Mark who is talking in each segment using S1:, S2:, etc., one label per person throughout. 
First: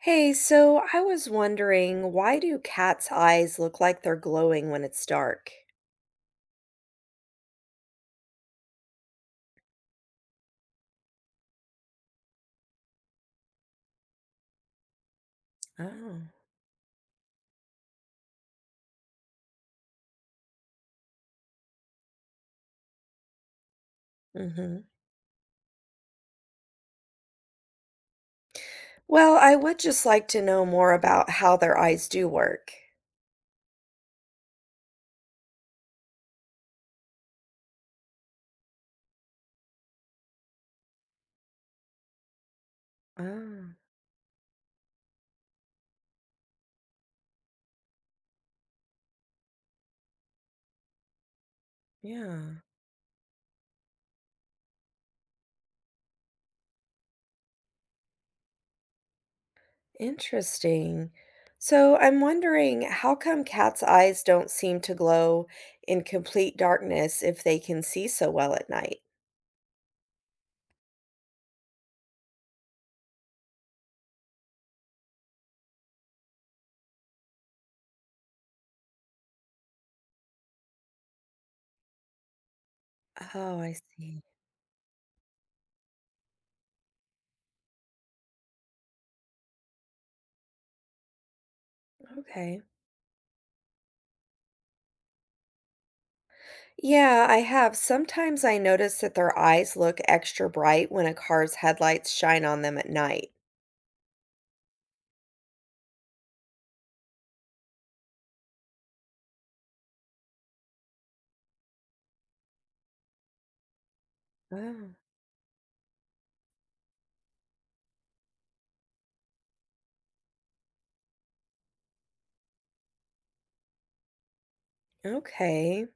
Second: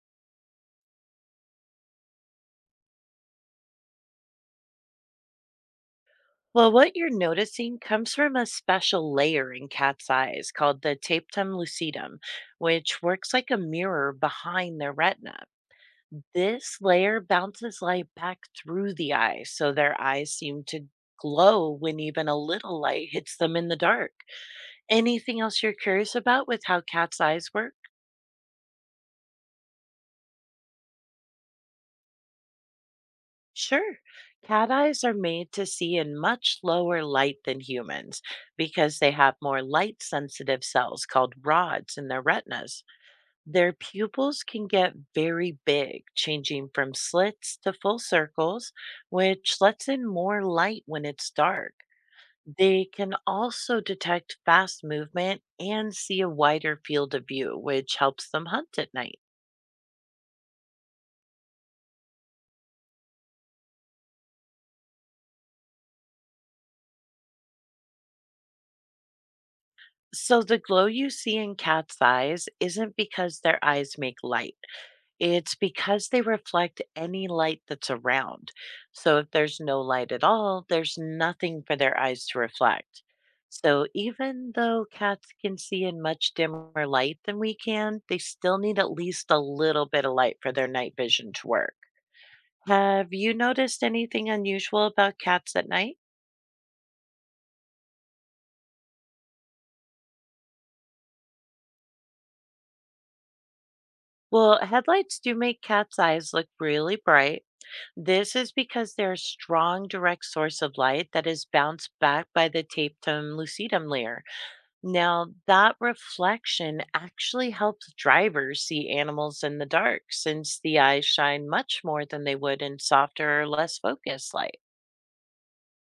S1: Hey, so I was wondering, why do cats' eyes look like they're glowing when it's dark?
S2: Well, what you're noticing comes from a special layer in cat's eyes called the tapetum lucidum, which works like a mirror behind their retina.
S1: Oh,
S2: This layer bounces light back through the eye, so their eyes seem to glow when even a little light hits them in the dark.
S1: hmm.
S2: Anything else you're curious about with how cat's eyes work?
S1: Well, I would just like to know more about how their eyes do work.
S2: Sure. Cat eyes are made to see in much lower light than humans because they have more light sensitive cells called rods in their retinas. Their
S1: Oh,
S2: pupils can get very big, changing from slits to full circles, which lets in more light when it's dark.
S1: yeah.
S2: They can also detect fast movement and see a wider field of view, which helps them hunt at night.
S1: Interesting. So I'm wondering, how come cats' eyes don't seem to glow in complete darkness if they can see so well at night?
S2: So, the glow you see in cat's eyes isn't because their eyes make light. It's because they reflect any light that's around. So if there's no light at all, there's nothing for their eyes to reflect.
S1: Oh, I
S2: So
S1: see.
S2: even though cats can see in much dimmer light than we can, they still need at least a little bit of light for their night vision to work.
S1: Okay.
S2: Have you noticed anything unusual about cats at night?
S1: Yeah, I have. Sometimes I notice that their eyes look extra bright when a car's headlights shine on them at night.
S2: Well, headlights do make cat's eyes look really bright. This is because they're a strong direct source of light that is bounced back by the tapetum lucidum layer.
S1: Oh,
S2: Now, that reflection actually helps drivers see animals in the dark since the eyes shine much more than they would in softer or less focused light.
S1: okay.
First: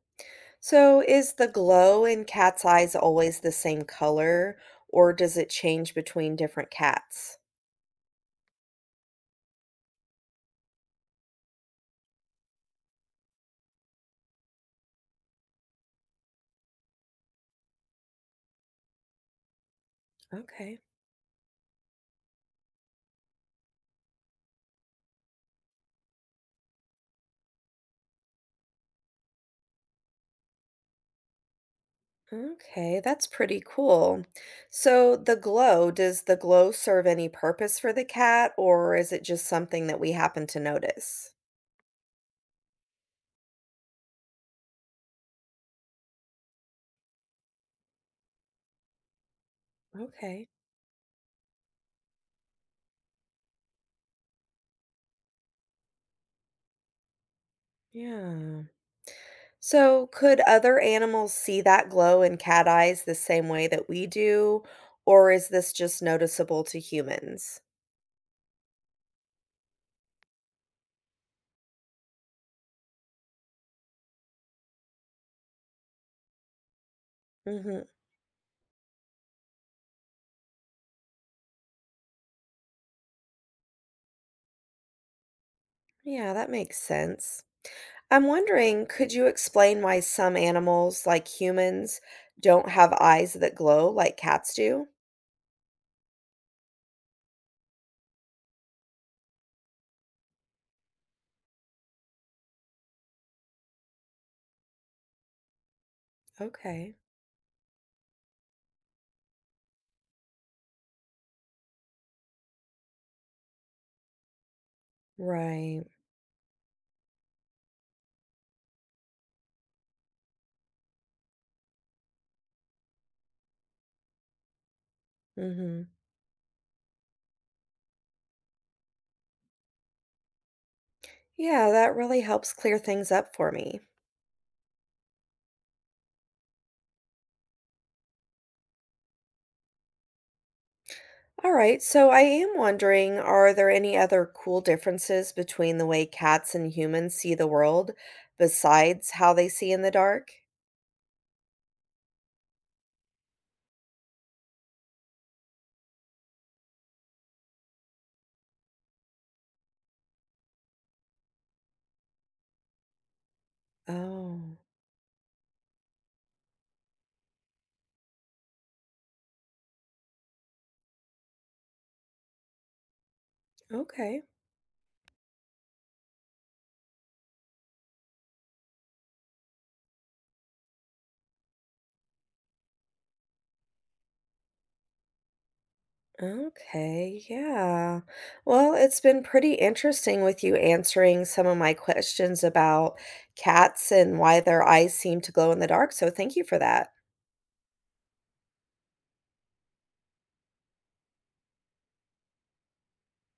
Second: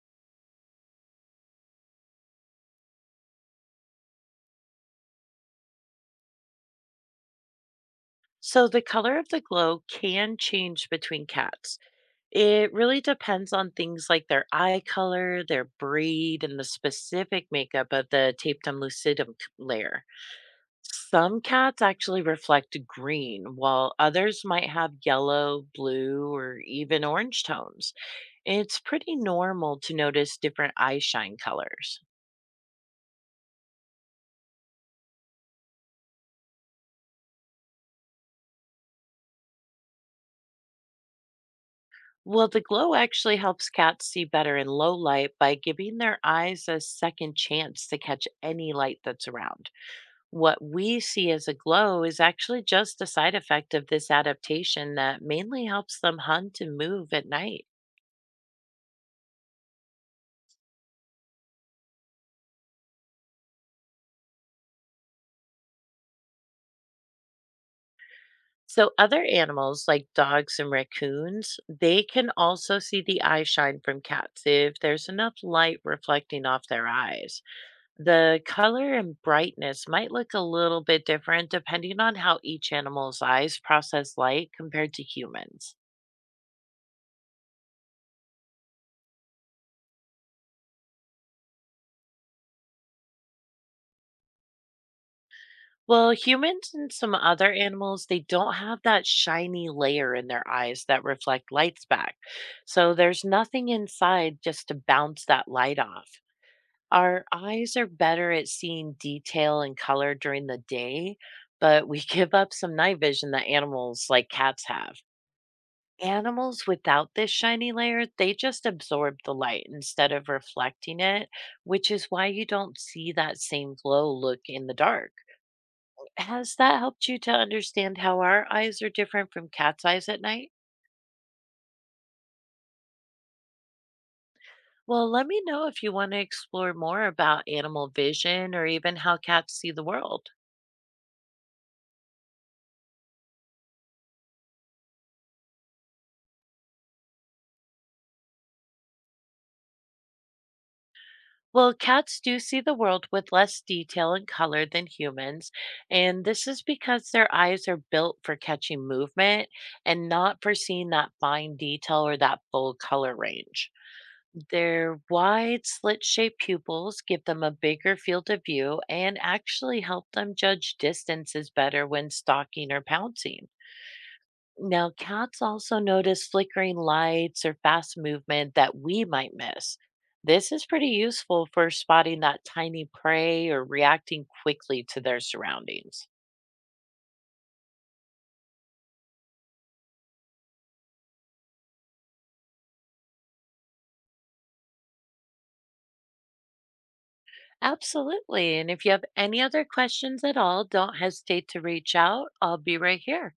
S1: So is the glow in cats' eyes always the same color, or does it change between different cats?
S2: So, the color of the glow can change between cats. It really depends on things like their eye color, their breed, and the specific makeup of the tapetum lucidum layer.
S1: Okay.
S2: Some cats actually reflect green, while others might have yellow, blue, or even orange tones. It's pretty normal to notice different eye shine colors.
S1: Okay, that's pretty cool. So the glow, does the glow serve any purpose for the cat, or is it just something that we happen to notice?
S2: Well, the glow actually helps cats see better in low light by giving their eyes a second chance to catch any light that's around.
S1: Okay.
S2: What we see as a glow is actually just a side effect of this adaptation that mainly helps them hunt and move at night.
S1: Yeah. So, could other animals see that glow in cat eyes the same way that we do, or is this just noticeable to humans?
S2: So, other animals like dogs and raccoons, they can also see the eye shine from cats if there's enough light reflecting off their eyes.
S1: Hmm.
S2: The color and brightness might look a little bit different depending on how each animal's eyes process light compared to humans.
S1: Yeah, that makes sense. I'm wondering, could you explain why some animals, like humans, don't have eyes that glow like cats do?
S2: Well, humans and some other animals, they don't have that shiny layer in their eyes that reflect lights back. So there's nothing inside just to bounce that light off.
S1: Okay.
S2: Our eyes are better at seeing detail and color during the day, but we give up some night vision that animals like cats have.
S1: Right.
S2: Animals without this shiny layer, they just absorb the light instead of reflecting it, which is why you don't see that same glow look in the dark.
S1: Hmm.
S2: Has that helped you to understand how our eyes are different from cats' eyes at night?
S1: Yeah, that really helps clear things up for me.
S2: Well, let me know if you want to explore more about animal vision or even how cats see the world.
S1: All right, so I am wondering, are there any other cool differences between the way cats and humans see the world besides how they see in the dark?
S2: Well, cats do see the world with less detail and color than humans, and this is because their eyes are built for catching movement and not for seeing that fine detail or that full color range.
S1: Oh,
S2: Their wide, slit shaped pupils give them a bigger field of view and actually help them judge distances better when stalking or pouncing.
S1: okay.
S2: Now, cats also notice flickering lights or fast movement that we might miss. This is pretty useful for spotting that tiny prey or reacting quickly to their surroundings.
S1: Okay, yeah. Well, it's been pretty interesting with you answering some of my questions about cats and why their eyes seem to glow in the dark. So thank you for that.
S2: Absolutely. And if you have any other questions at all, don't hesitate to reach out. I'll be right here.